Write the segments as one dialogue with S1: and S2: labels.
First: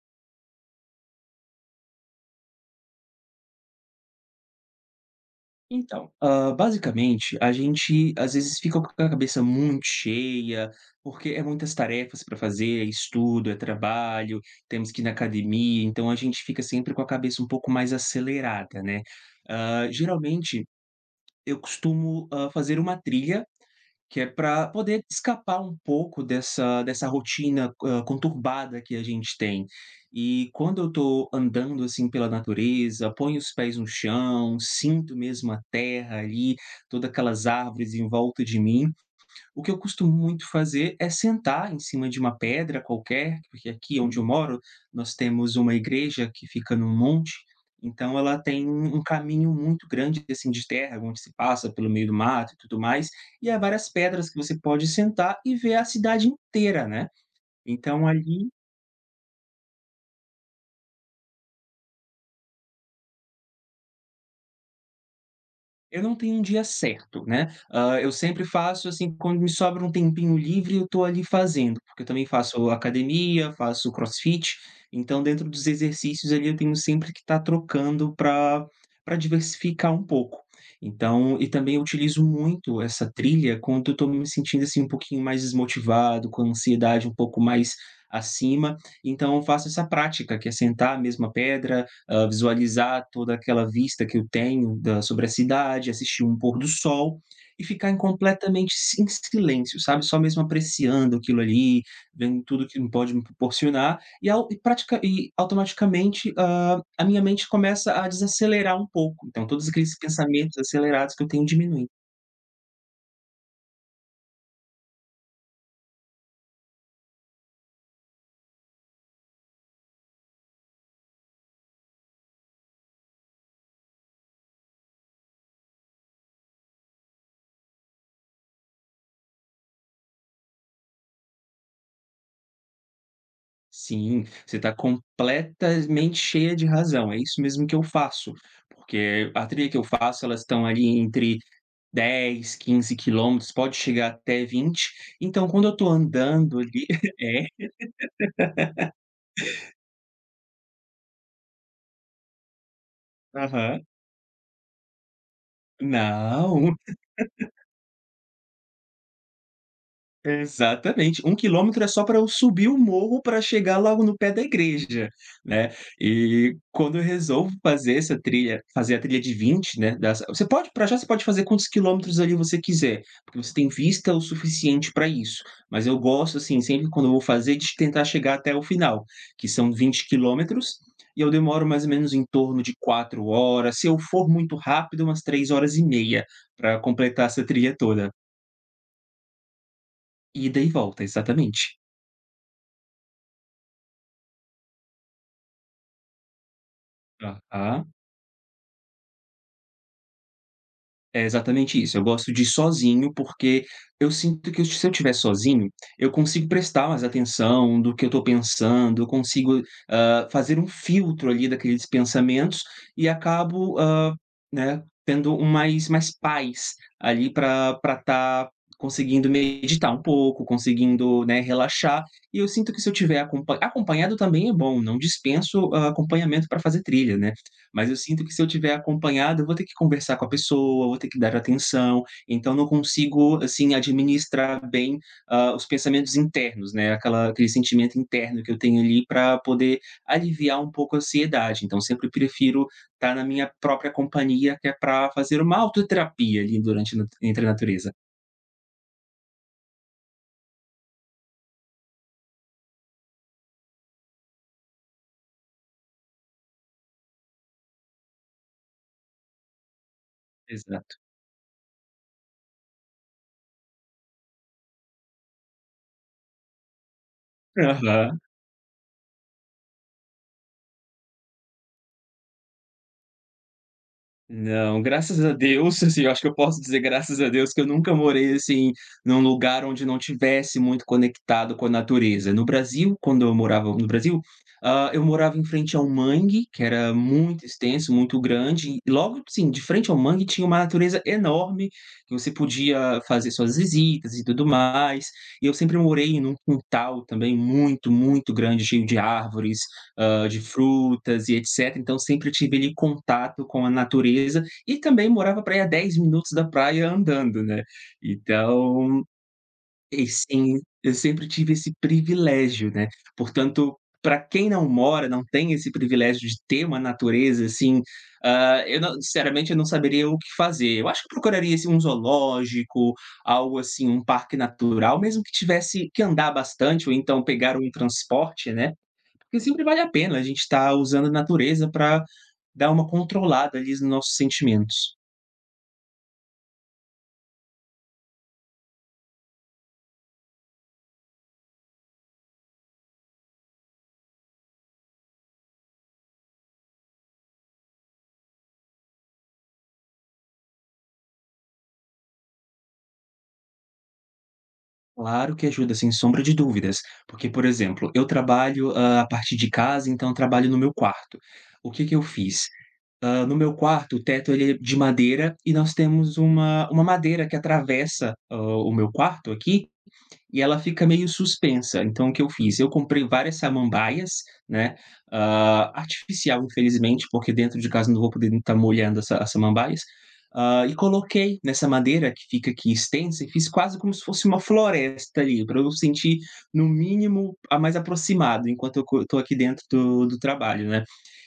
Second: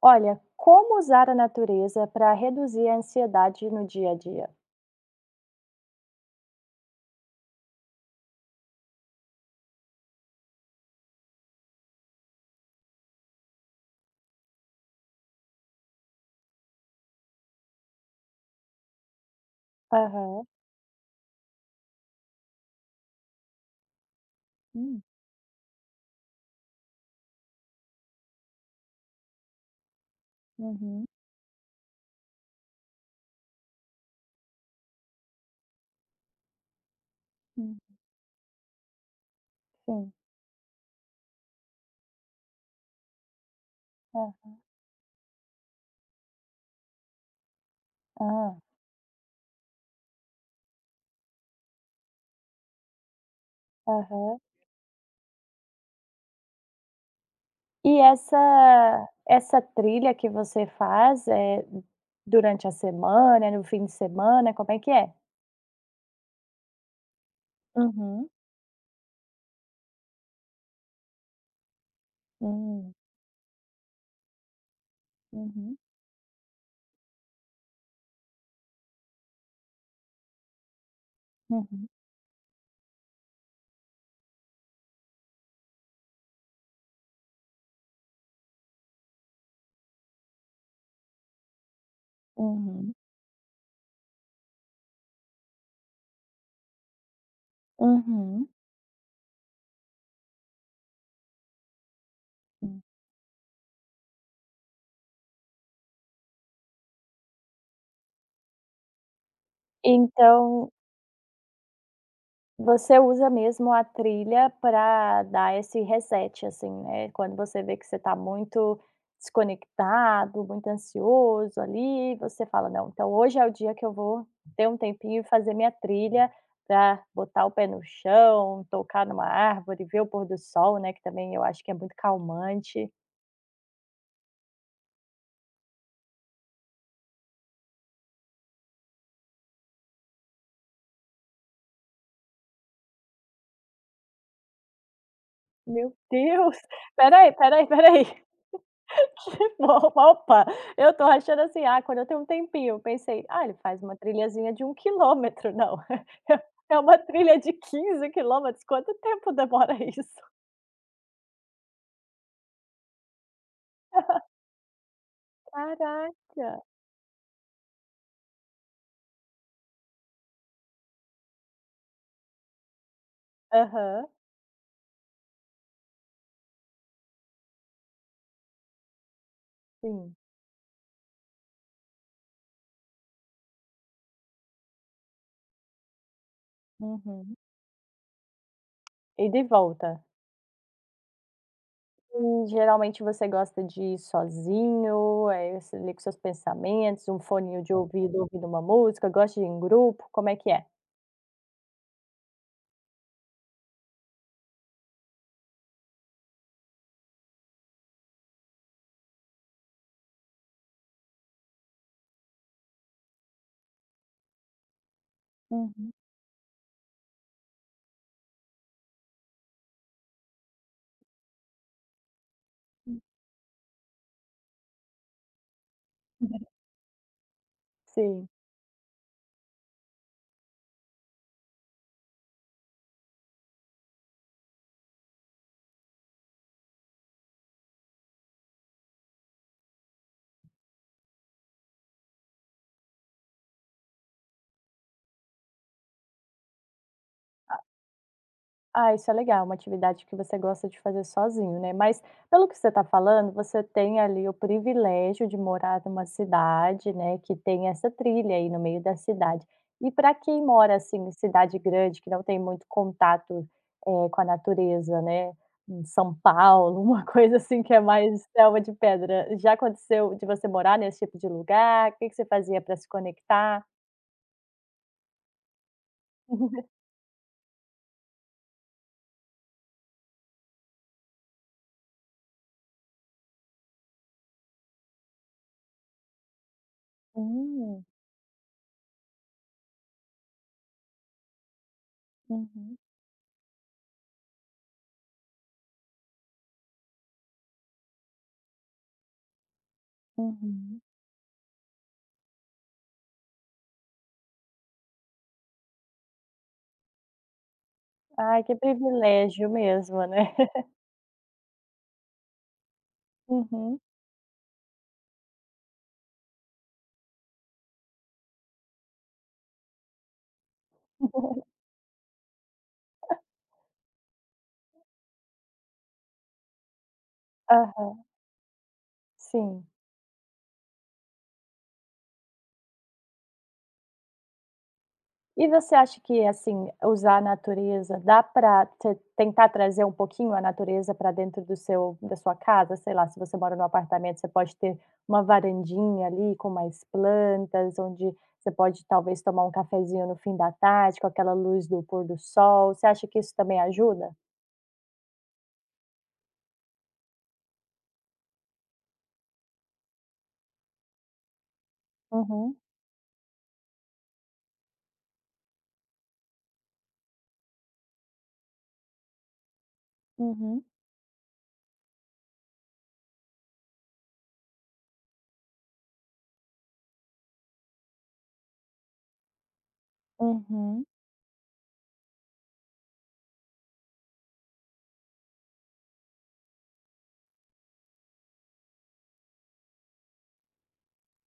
S1: Olha, como usar a natureza para reduzir a ansiedade no dia a dia?
S2: Então, basicamente, a gente às vezes fica com a cabeça muito cheia, porque é muitas tarefas para fazer, é estudo, é trabalho, temos que ir na academia, então a gente fica sempre com a cabeça um pouco mais acelerada, né. Hã,
S1: Aham.
S2: geralmente eu costumo, fazer uma trilha que é para
S1: Hum.
S2: poder escapar um pouco dessa rotina, conturbada que a gente tem. E quando eu
S1: Uhum.
S2: estou andando, assim, pela natureza, ponho os pés no chão, sinto mesmo a terra ali, todas aquelas
S1: Hum.
S2: árvores em volta de mim, o que eu costumo
S1: Sim.
S2: muito fazer é sentar em cima de uma pedra qualquer, porque aqui onde eu moro,
S1: Aham.
S2: nós temos uma igreja que fica num monte, então ela
S1: Ah.
S2: tem um caminho muito grande, assim, de terra, onde se passa pelo meio do mato e tudo mais, e há várias pedras que
S1: Aham.
S2: você pode sentar e ver a cidade inteira, né.
S1: E
S2: Então ali
S1: essa trilha que você faz, é durante a semana, no fim de semana, como é que é?
S2: Eu não tenho um dia certo, né. Eu
S1: Uhum.
S2: sempre faço, assim, quando me sobra um tempinho livre, eu tô ali fazendo, porque eu também faço
S1: Hum.
S2: academia, faço crossfit, então dentro dos
S1: Uhum.
S2: exercícios ali eu tenho sempre que estar trocando para diversificar um pouco. Então e também eu
S1: Uhum.
S2: utilizo muito essa trilha quando eu tô me sentindo, assim, um pouquinho mais desmotivado, com a ansiedade um pouco mais acima, então eu faço essa prática que é sentar a mesma pedra,
S1: Uhum.
S2: visualizar toda aquela vista que eu tenho da sobre a cidade, assistir um pôr do sol e ficar em
S1: Uhum.
S2: completamente si em silêncio, sabe, só mesmo apreciando aquilo ali, vendo tudo que
S1: Hum.
S2: pode me proporcionar e ao e pratica e automaticamente, a minha mente começa a desacelerar um pouco, então todos aqueles pensamentos
S1: Então
S2: acelerados que eu tenho diminuem.
S1: você usa mesmo a trilha para dar esse reset, assim, né, quando você vê que você está muito desconectado, muito ansioso ali, você fala: "Não, então hoje é o dia que eu vou ter um tempinho e fazer minha trilha pra botar o pé no chão, tocar numa árvore, ver o pôr do sol", né, que também eu acho que é muito calmante.
S2: Sim, você está completamente cheia de razão, é isso mesmo que eu faço, porque a trilha que eu faço, elas estão ali entre 10, 15 quilômetros, pode chegar até 20. Então, quando eu tô
S1: Meu Deus,
S2: andando ali
S1: espera aí, espera aí,
S2: é,
S1: espera aí. Bom, opa, eu tô achando assim, ah, quando eu tenho um tempinho, eu pensei: "Ah, ele faz
S2: aham.
S1: uma trilhazinha de 1 quilômetro", não,
S2: Não.
S1: é uma trilha de 15 quilômetros, quanto tempo demora isso?
S2: Exatamente. 1 quilômetro é só para eu subir o morro para chegar logo no pé da igreja, né.
S1: Caraca!
S2: E quando eu resolvo fazer a trilha de 20, né, das você pode para já você pode fazer quantos quilômetros ali você quiser, porque você tem
S1: Aham,
S2: vista o suficiente para isso, mas eu gosto, assim, sempre quando eu vou fazer de tentar chegar até o final, que são vinte
S1: sim,
S2: quilômetros, e eu demoro mais ou menos em torno de 4 horas, se eu for muito rápido, umas 3 horas e meia para completar
S1: uhum.
S2: essa trilha toda.
S1: Ida e de volta.
S2: Ida e volta, exatamente.
S1: E geralmente você gosta de ir sozinho, você ali com seus pensamentos, um foninho de
S2: Aham.
S1: ouvido ouvindo uma música, gosta de ir em grupo, como é que é?
S2: É exatamente isso, eu gosto de ir sozinho, porque eu sinto que se eu estiver sozinho, eu consigo prestar mais atenção do que eu estou pensando, eu consigo, fazer um filtro ali daqueles pensamentos e acabo, né, tendo um mais
S1: Uhum.
S2: mais paz ali para pra estar conseguindo meditar um pouco, conseguindo, né, relaxar. E eu sinto que se eu tiver acompanhado também é bom, não dispenso acompanhamento para fazer trilha, né. Mas eu sinto
S1: Sim.
S2: que se eu tiver acompanhado, eu vou ter que conversar com a pessoa, vou ter que dar atenção, então não consigo, assim, administrar bem, os pensamentos internos, né, aquela aquele sentimento interno que eu tenho ali para poder aliviar um pouco a ansiedade. Então sempre prefiro estar na minha própria companhia, que é para fazer uma autoterapia ali durante a nat entre a natureza.
S1: Ah, isso é legal, uma atividade que você gosta de fazer sozinho, né. Mas, pelo que você está falando, você tem ali o privilégio de morar numa cidade, né, que tem essa trilha aí no meio da cidade. E para quem mora,
S2: Exato.
S1: assim, em cidade grande, que não tem muito contato, com a natureza, né, em São Paulo, uma coisa assim que é
S2: Aham.
S1: mais selva de pedra, já aconteceu de você morar nesse tipo de lugar? O que que você fazia para se conectar?
S2: Não, graças a Deus, assim, eu acho que eu posso dizer graças a Deus que eu nunca morei, assim, num lugar onde não tivesse muito conectado com a natureza. No Brasil, quando eu morava no Brasil, eu morava em frente a um mangue, que era muito
S1: Hum,
S2: extenso, muito grande, e logo, assim, de frente ao mangue tinha uma natureza enorme, que você
S1: uhum,
S2: podia fazer suas visitas e tudo mais. E eu sempre morei num quintal também muito, muito grande, cheio de árvores, de
S1: uhum.
S2: frutas e etc. Então sempre tive ali contato com a natureza e também morava pra aí a 10 minutos da praia andando, né.
S1: Ai, que
S2: Então,
S1: privilégio mesmo,
S2: e
S1: né.
S2: sim, eu sempre tive esse privilégio, né. Portanto,
S1: Uhum.
S2: para quem não mora, não tem esse privilégio de ter uma natureza assim, eu não sinceramente eu não saberia o que fazer. Eu acho que procuraria assim um zoológico, algo assim, um parque natural, mesmo que tivesse que andar bastante ou então pegar um
S1: Aham,
S2: transporte, né, porque sempre
S1: sim.
S2: vale a pena a gente estar usando a natureza para dar uma controlada ali nos nossos sentimentos.
S1: E você acha que, assim, usar a natureza dá para tentar trazer um pouquinho a natureza para dentro do seu da sua casa? Sei lá, se você mora num apartamento, você pode ter uma varandinha ali com mais plantas, onde você pode talvez tomar um cafezinho no fim da tarde, com aquela luz do pôr do sol. Você acha que isso também ajuda?
S2: Claro que ajuda, sem sombra de dúvidas, porque, por exemplo, eu trabalho, a partir de casa, então eu trabalho no meu quarto. O que que eu fiz?
S1: Uhum,
S2: No meu quarto, o teto ele é de madeira e nós temos uma madeira que atravessa, o meu quarto aqui e ela
S1: uhum,
S2: fica meio suspensa. Então, o que eu fiz? Eu comprei várias samambaias, né, artificial, infelizmente, porque dentro de casa eu não vou poder estar molhando essa as samambaias, e
S1: uhum,
S2: coloquei nessa madeira que fica aqui extensa e fiz quase como se fosse uma floresta ali, para eu sentir, no mínimo, a mais aproximado enquanto eu estou aqui dentro do trabalho, né.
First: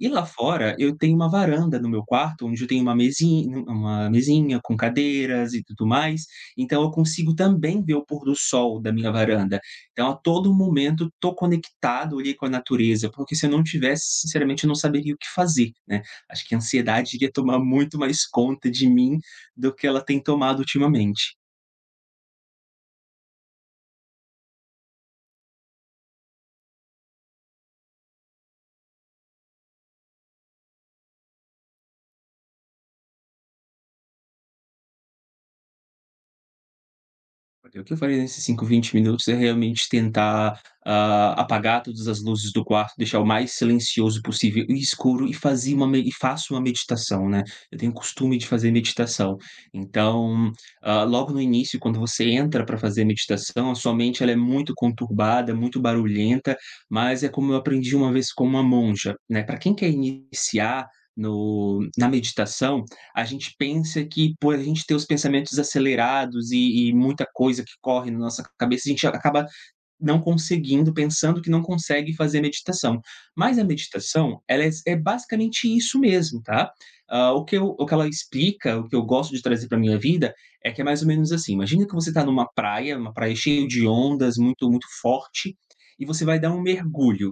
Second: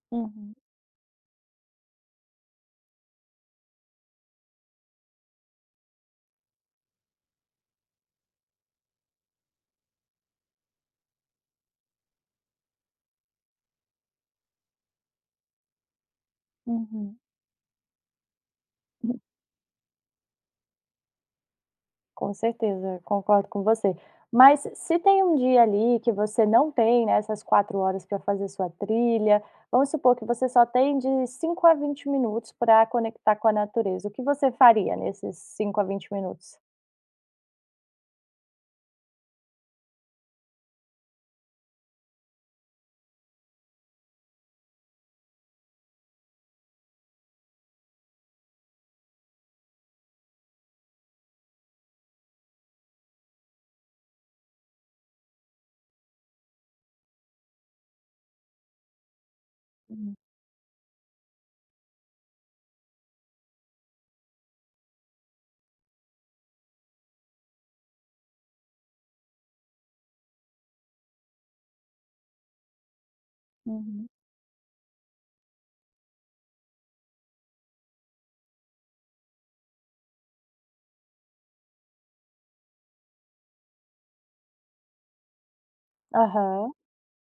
S2: E lá
S1: uhum,
S2: fora eu tenho uma varanda no meu quarto, onde eu tenho uma mesinha com cadeiras e tudo mais, então eu consigo também ver o pôr do sol da minha varanda. Então a todo momento tô conectado ali com a natureza, porque se eu não tivesse, sinceramente eu não saberia o que fazer, né. Acho que a ansiedade
S1: uhum.
S2: iria tomar muito mais conta de mim do que ela tem tomado ultimamente.
S1: Com certeza, concordo com você. Mas se tem um dia ali que você não tem, né, essas 4 horas para fazer sua trilha, vamos supor que você só tem de 5 a 20 minutos para conectar com a natureza, o que você faria nesses 5 a 20 minutos?
S2: O que eu faria nesses 5 20 minutos é realmente tentar, apagar todas as luzes do quarto, deixar o mais silencioso possível e escuro e fazer uma me e faço uma meditação, né. Eu tenho costume de fazer meditação. Então, ah, logo no início, quando você entra para fazer meditação, a sua mente ela é muito conturbada, muito barulhenta, mas é como eu aprendi uma vez com uma monja, né, para quem quer
S1: Hum,
S2: iniciar no na meditação, a gente pensa que, por a gente ter os pensamentos acelerados e muita coisa que corre na nossa cabeça, a gente acaba não conseguindo, pensando que não consegue fazer meditação. Mas a
S1: uhum.
S2: meditação, ela é basicamente isso mesmo, tá? Ah, o que ela explica, o que eu gosto de trazer para minha vida, é que é mais ou menos assim. Imagina que você está numa praia, uma praia cheia de ondas, muito, muito forte, e você vai dar um
S1: Aham,
S2: mergulho.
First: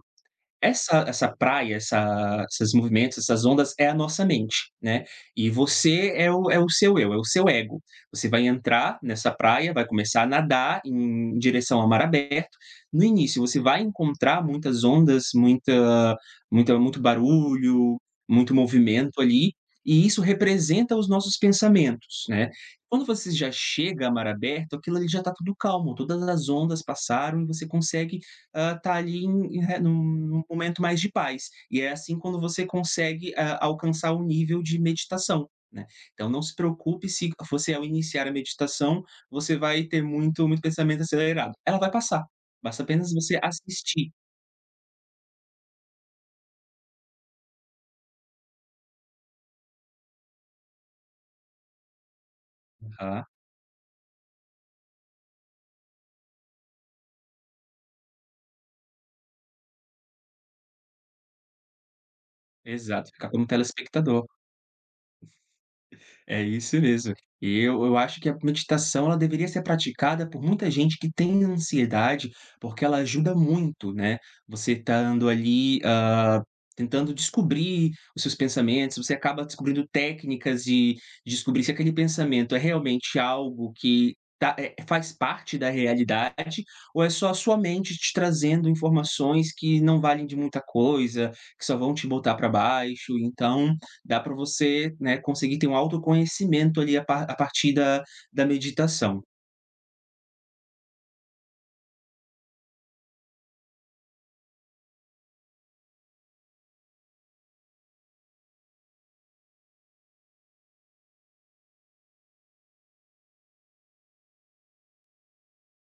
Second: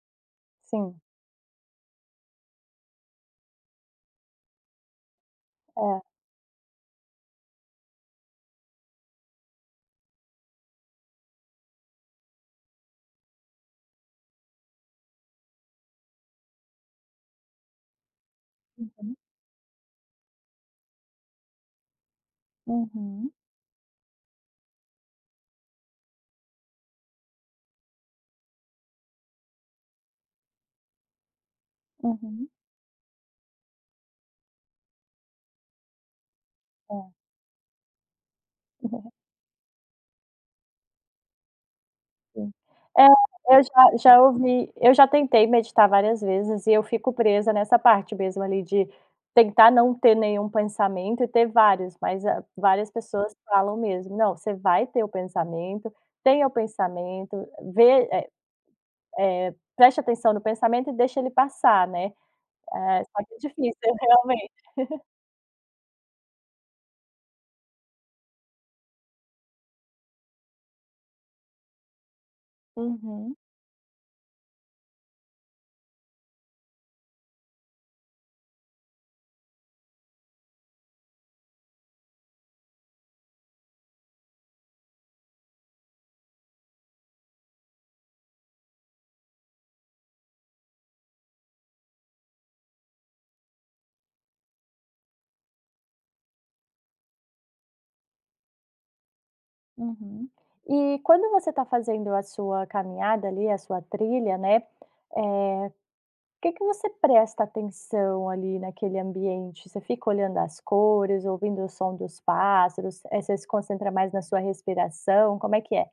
S1: sim,
S2: Essa praia, essa esses movimentos, essas ondas é a nossa mente, né, e você
S1: é.
S2: é o seu eu, é o seu ego. Você vai entrar nessa praia, vai começar a nadar em direção a mar aberto. No início, você vai encontrar muitas ondas, muita muita muito barulho, muito
S1: Uhum,
S2: movimento ali, e isso representa os nossos pensamentos, né. Quando você
S1: uhum,
S2: já chega a mar aberto, aquilo ali já está tudo calmo, todas as ondas passaram e você consegue tá ali em em re num num momento mais de paz. E é assim quando você consegue, alcançar o nível de meditação, né. Então não se preocupe
S1: uhum,
S2: se você ao iniciar a meditação,
S1: é.
S2: você vai ter muito pensamento acelerado. Ela vai passar,
S1: Sim.
S2: basta
S1: É,
S2: apenas você
S1: eu já
S2: assistir.
S1: já ouvi eu já tentei meditar várias vezes e eu fico presa nessa parte mesmo ali de tentar não ter nenhum pensamento e ter vários, mas, ah, várias
S2: Aham,
S1: pessoas falam mesmo: "Não, você vai ter o pensamento, tenha o pensamento, vê, preste atenção no pensamento e deixa ele passar", né.
S2: exato,
S1: Só
S2: ficar
S1: que é
S2: como
S1: difícil
S2: telespectador.
S1: realmente.
S2: É isso mesmo. E eu acho que a meditação ela deveria ser praticada por muita gente que tem ansiedade, porque ela ajuda
S1: Uhum,
S2: muito, né. Você estando ali, tentando descobrir os seus pensamentos, você acaba descobrindo técnicas de descobrir se aquele pensamento é realmente algo que tá faz parte da realidade ou é só a sua mente te trazendo informações que não valem de muita coisa, que só vão te botar para baixo. Então, dá para você, né, conseguir ter um autoconhecimento ali a partir da meditação.
S1: uhum. E quando você está fazendo a sua caminhada ali, a sua trilha, né, eh que você presta atenção ali naquele ambiente? Você fica olhando as cores, ouvindo o som dos pássaros, você se concentra mais na sua respiração, como é que é?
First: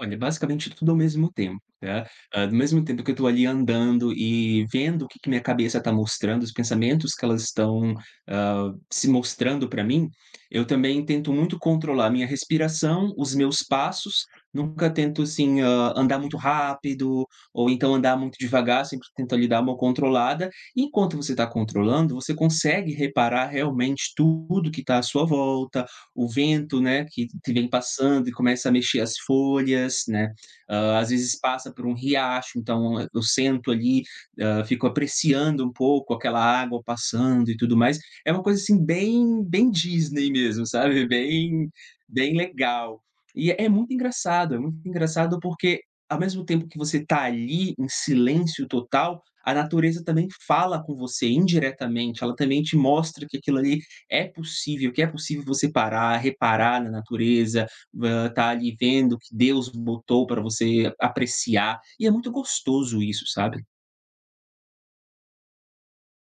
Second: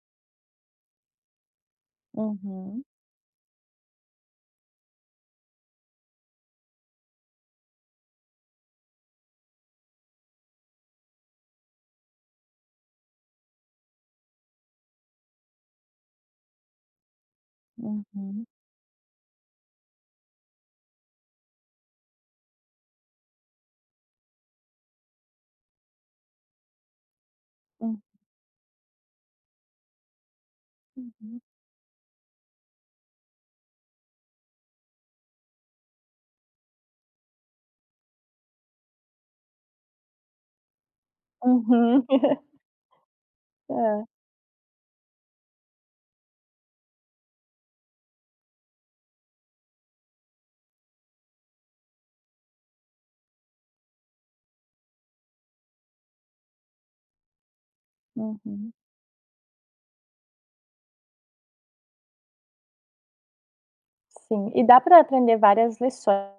S2: Olha, basicamente tudo ao mesmo tempo, tá. Do mesmo
S1: Uhum,
S2: tempo que eu estou ali andando e vendo o que que minha cabeça está mostrando, os pensamentos que elas estão, se mostrando para mim, eu também tento muito controlar a minha respiração, os meus passos, nunca tento assim, andar muito rápido ou então andar muito
S1: uhum,
S2: devagar, sempre tento ali dar uma controlada. Enquanto você está controlando, você consegue reparar realmente tudo que está à sua volta, o vento, né, que vem
S1: hum,
S2: passando e começa a mexer as folhas, né, às vezes
S1: uhum,
S2: passa por um riacho, então eu sento ali, fico apreciando um pouco aquela água passando e tudo mais. É uma coisa, assim, bem bem Disney mesmo, sabe, bem
S1: uhum.
S2: bem legal. E
S1: Hã,
S2: é muito engraçado porque ao mesmo tempo que você tá ali em silêncio total, a natureza também fala com você indiretamente, ela também te mostra que aquilo ali é possível, que é possível você parar, reparar na natureza, estar tá
S1: uhum.
S2: ali vendo o que Deus botou para você apreciar, e é muito gostoso isso, sabe.
S1: Sim, e dá para aprender várias lições.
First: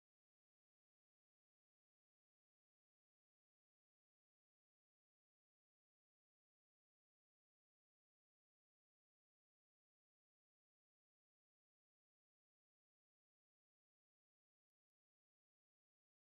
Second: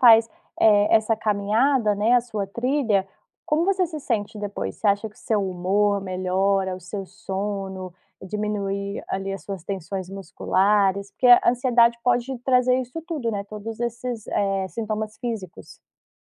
S1: Faz, essa caminhada, né, a sua trilha, como você se sente depois? Você acha que o seu humor melhora, o seu sono, diminui ali as suas tensões musculares? Porque a ansiedade pode trazer isso tudo, né, todos esses, sintomas físicos.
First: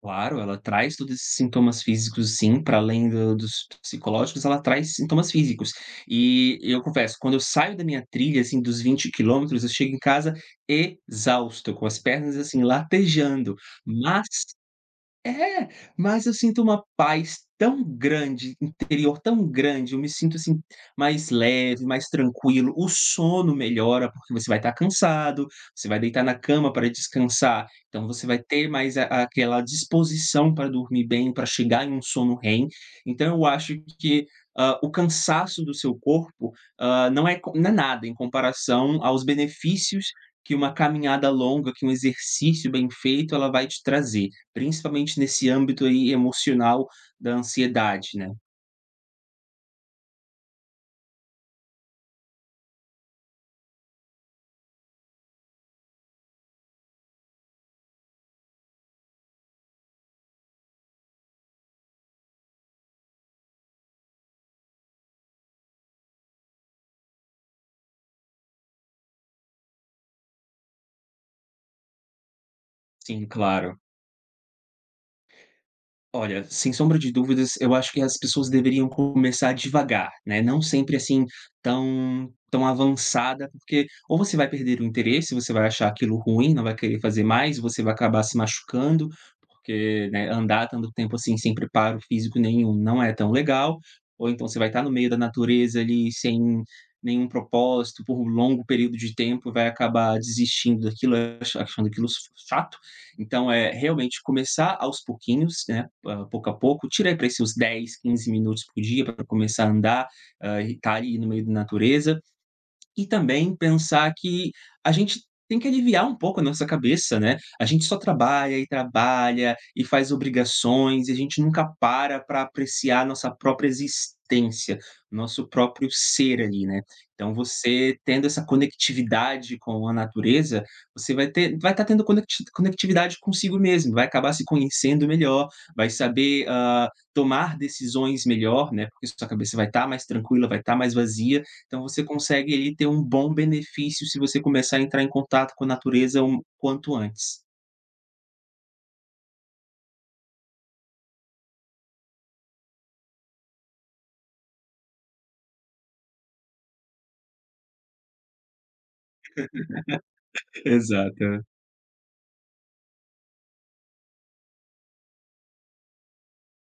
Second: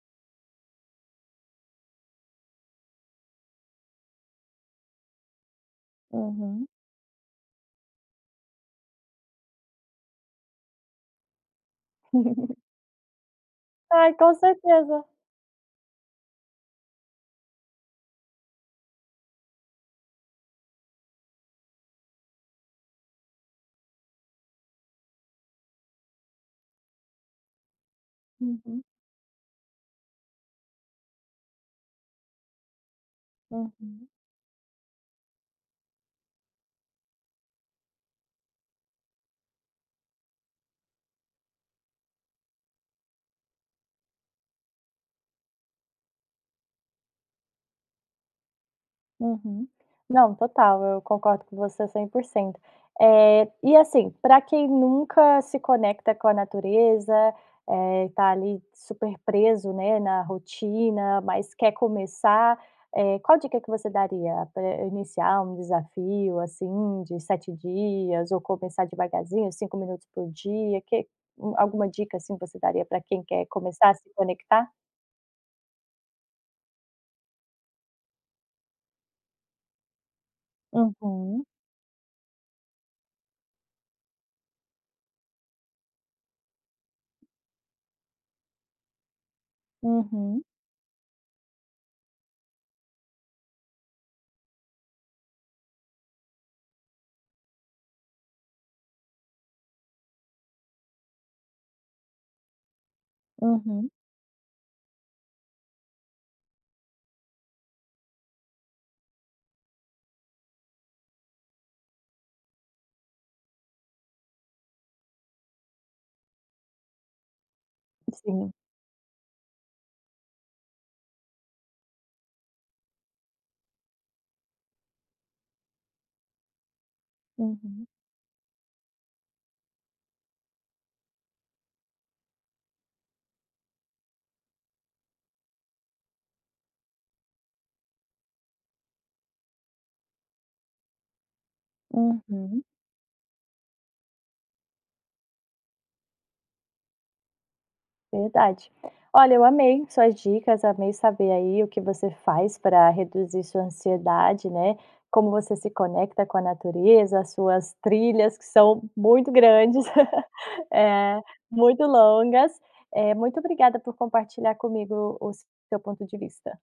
S2: Claro, ela traz todos esses sintomas físicos sim, para além do dos psicológicos, ela traz sintomas físicos. E
S1: Uhum.
S2: eu confesso, quando eu saio da minha trilha, assim, dos 20 km, eu chego em casa exausto, com as pernas, assim, latejando,
S1: Ai,
S2: mas
S1: com certeza.
S2: É, mas eu sinto uma paz tão grande, interior tão grande, eu me sinto, assim, mais leve, mais tranquilo, o sono melhora, porque você vai estar cansado, você vai deitar na cama para descansar, então você vai ter
S1: Uhum,
S2: mais a aquela disposição para dormir bem, para chegar em um sono REM, então eu acho
S1: uhum.
S2: que, o cansaço do seu corpo, não é nada em comparação aos benefícios que uma caminhada longa, que um exercício bem feito, ela vai te trazer. Principalmente nesse âmbito aí emocional da ansiedade, né.
S1: Uhum. Não, total, eu concordo com você 100%. E assim, para quem nunca se conecta com a natureza, tá ali super preso, né, na rotina, mas quer começar, qual dica que você daria pra iniciar um desafio, assim, de 7 dias ou começar devagarzinho, 5 minutos por dia? Que um Alguma dica, assim, você daria para quem
S2: Sim,
S1: quer
S2: claro.
S1: começar a se conectar?
S2: Olha, sem sombra de dúvidas, eu acho que as pessoas deveriam começar devagar, né, não sempre, assim,
S1: Uhum,
S2: tão avançada, porque ou você vai perder o interesse, você vai achar aquilo ruim, não vai querer fazer mais, você vai acabar se machucando, porque, né,
S1: uhum,
S2: andar tanto tempo assim sem preparo físico nenhum não é tão legal, ou então você vai estar no meio da natureza ali sem nenhum propósito por um longo período de tempo, vai acabar desistindo daquilo, achando aquilo s chato, então, é
S1: uhum.
S2: realmente começar aos pouquinhos, né, ah, pouco a pouco, tira aí para esses 10, 15 minutos por dia para começar a andar, ah, e tá ali no meio da natureza. E também pensar que a gente tem que aliviar um pouco a nossa cabeça, né. A gente só
S1: Sim,
S2: trabalha e trabalha e faz obrigações e a gente nunca para para apreciar a nossa própria existência, nosso próprio ser ali, né. Então
S1: uhum.
S2: você tendo essa conectividade com a natureza, você vai ter vai estar tendo conectividade consigo mesmo, vai acabar se conhecendo melhor, vai saber, tomar decisões melhor, né, porque sua cabeça vai estar mais tranquila, vai estar mais vazia, então você consegue
S1: Uhum,
S2: aí ter um bom benefício se você começar a entrar em contato com a natureza um quanto antes.
S1: verdade. Olha, eu amei suas dicas, amei saber aí o que você faz para reduzir sua ansiedade, né? Como você se conecta com a natureza, as suas trilhas que são muito grandes, eh,
S2: Exato.
S1: muito longas. Muito obrigada por compartilhar comigo o seu ponto de vista.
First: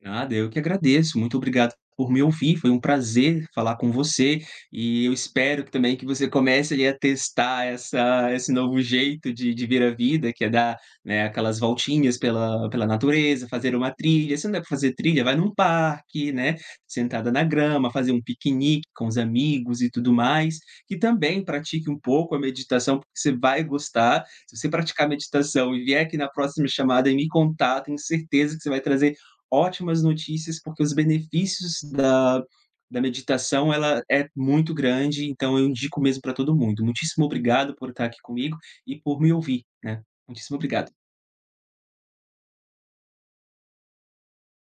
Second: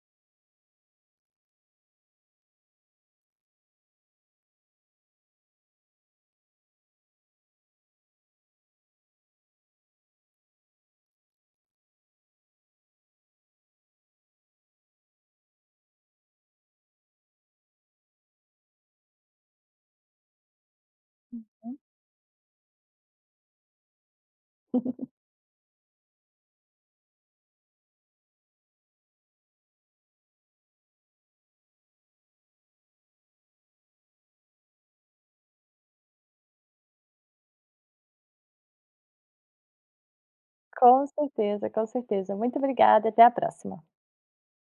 S2: Nada, eu que agradeço. Muito obrigado por me ouvir. Foi um prazer falar com você e eu espero que também que você comece ali a testar essa esse novo jeito de ver a vida, que é dar, né, aquelas voltinhas pela natureza, fazer uma trilha. Se não der para fazer trilha, vai num parque, né, sentada na grama, fazer um piquenique com os amigos e tudo mais. E também
S1: Uhum.
S2: pratique um pouco a meditação, porque você vai gostar. Se você praticar meditação e vier aqui na próxima chamada e me contar, tenho certeza que você vai trazer ótimas notícias, porque os benefícios da meditação, ela é muito grande, então eu indico mesmo para todo mundo. Muitíssimo obrigado por estar aqui comigo e por me ouvir, né. Muitíssimo obrigado.
S1: Com certeza, com certeza. Muito obrigada, até a próxima.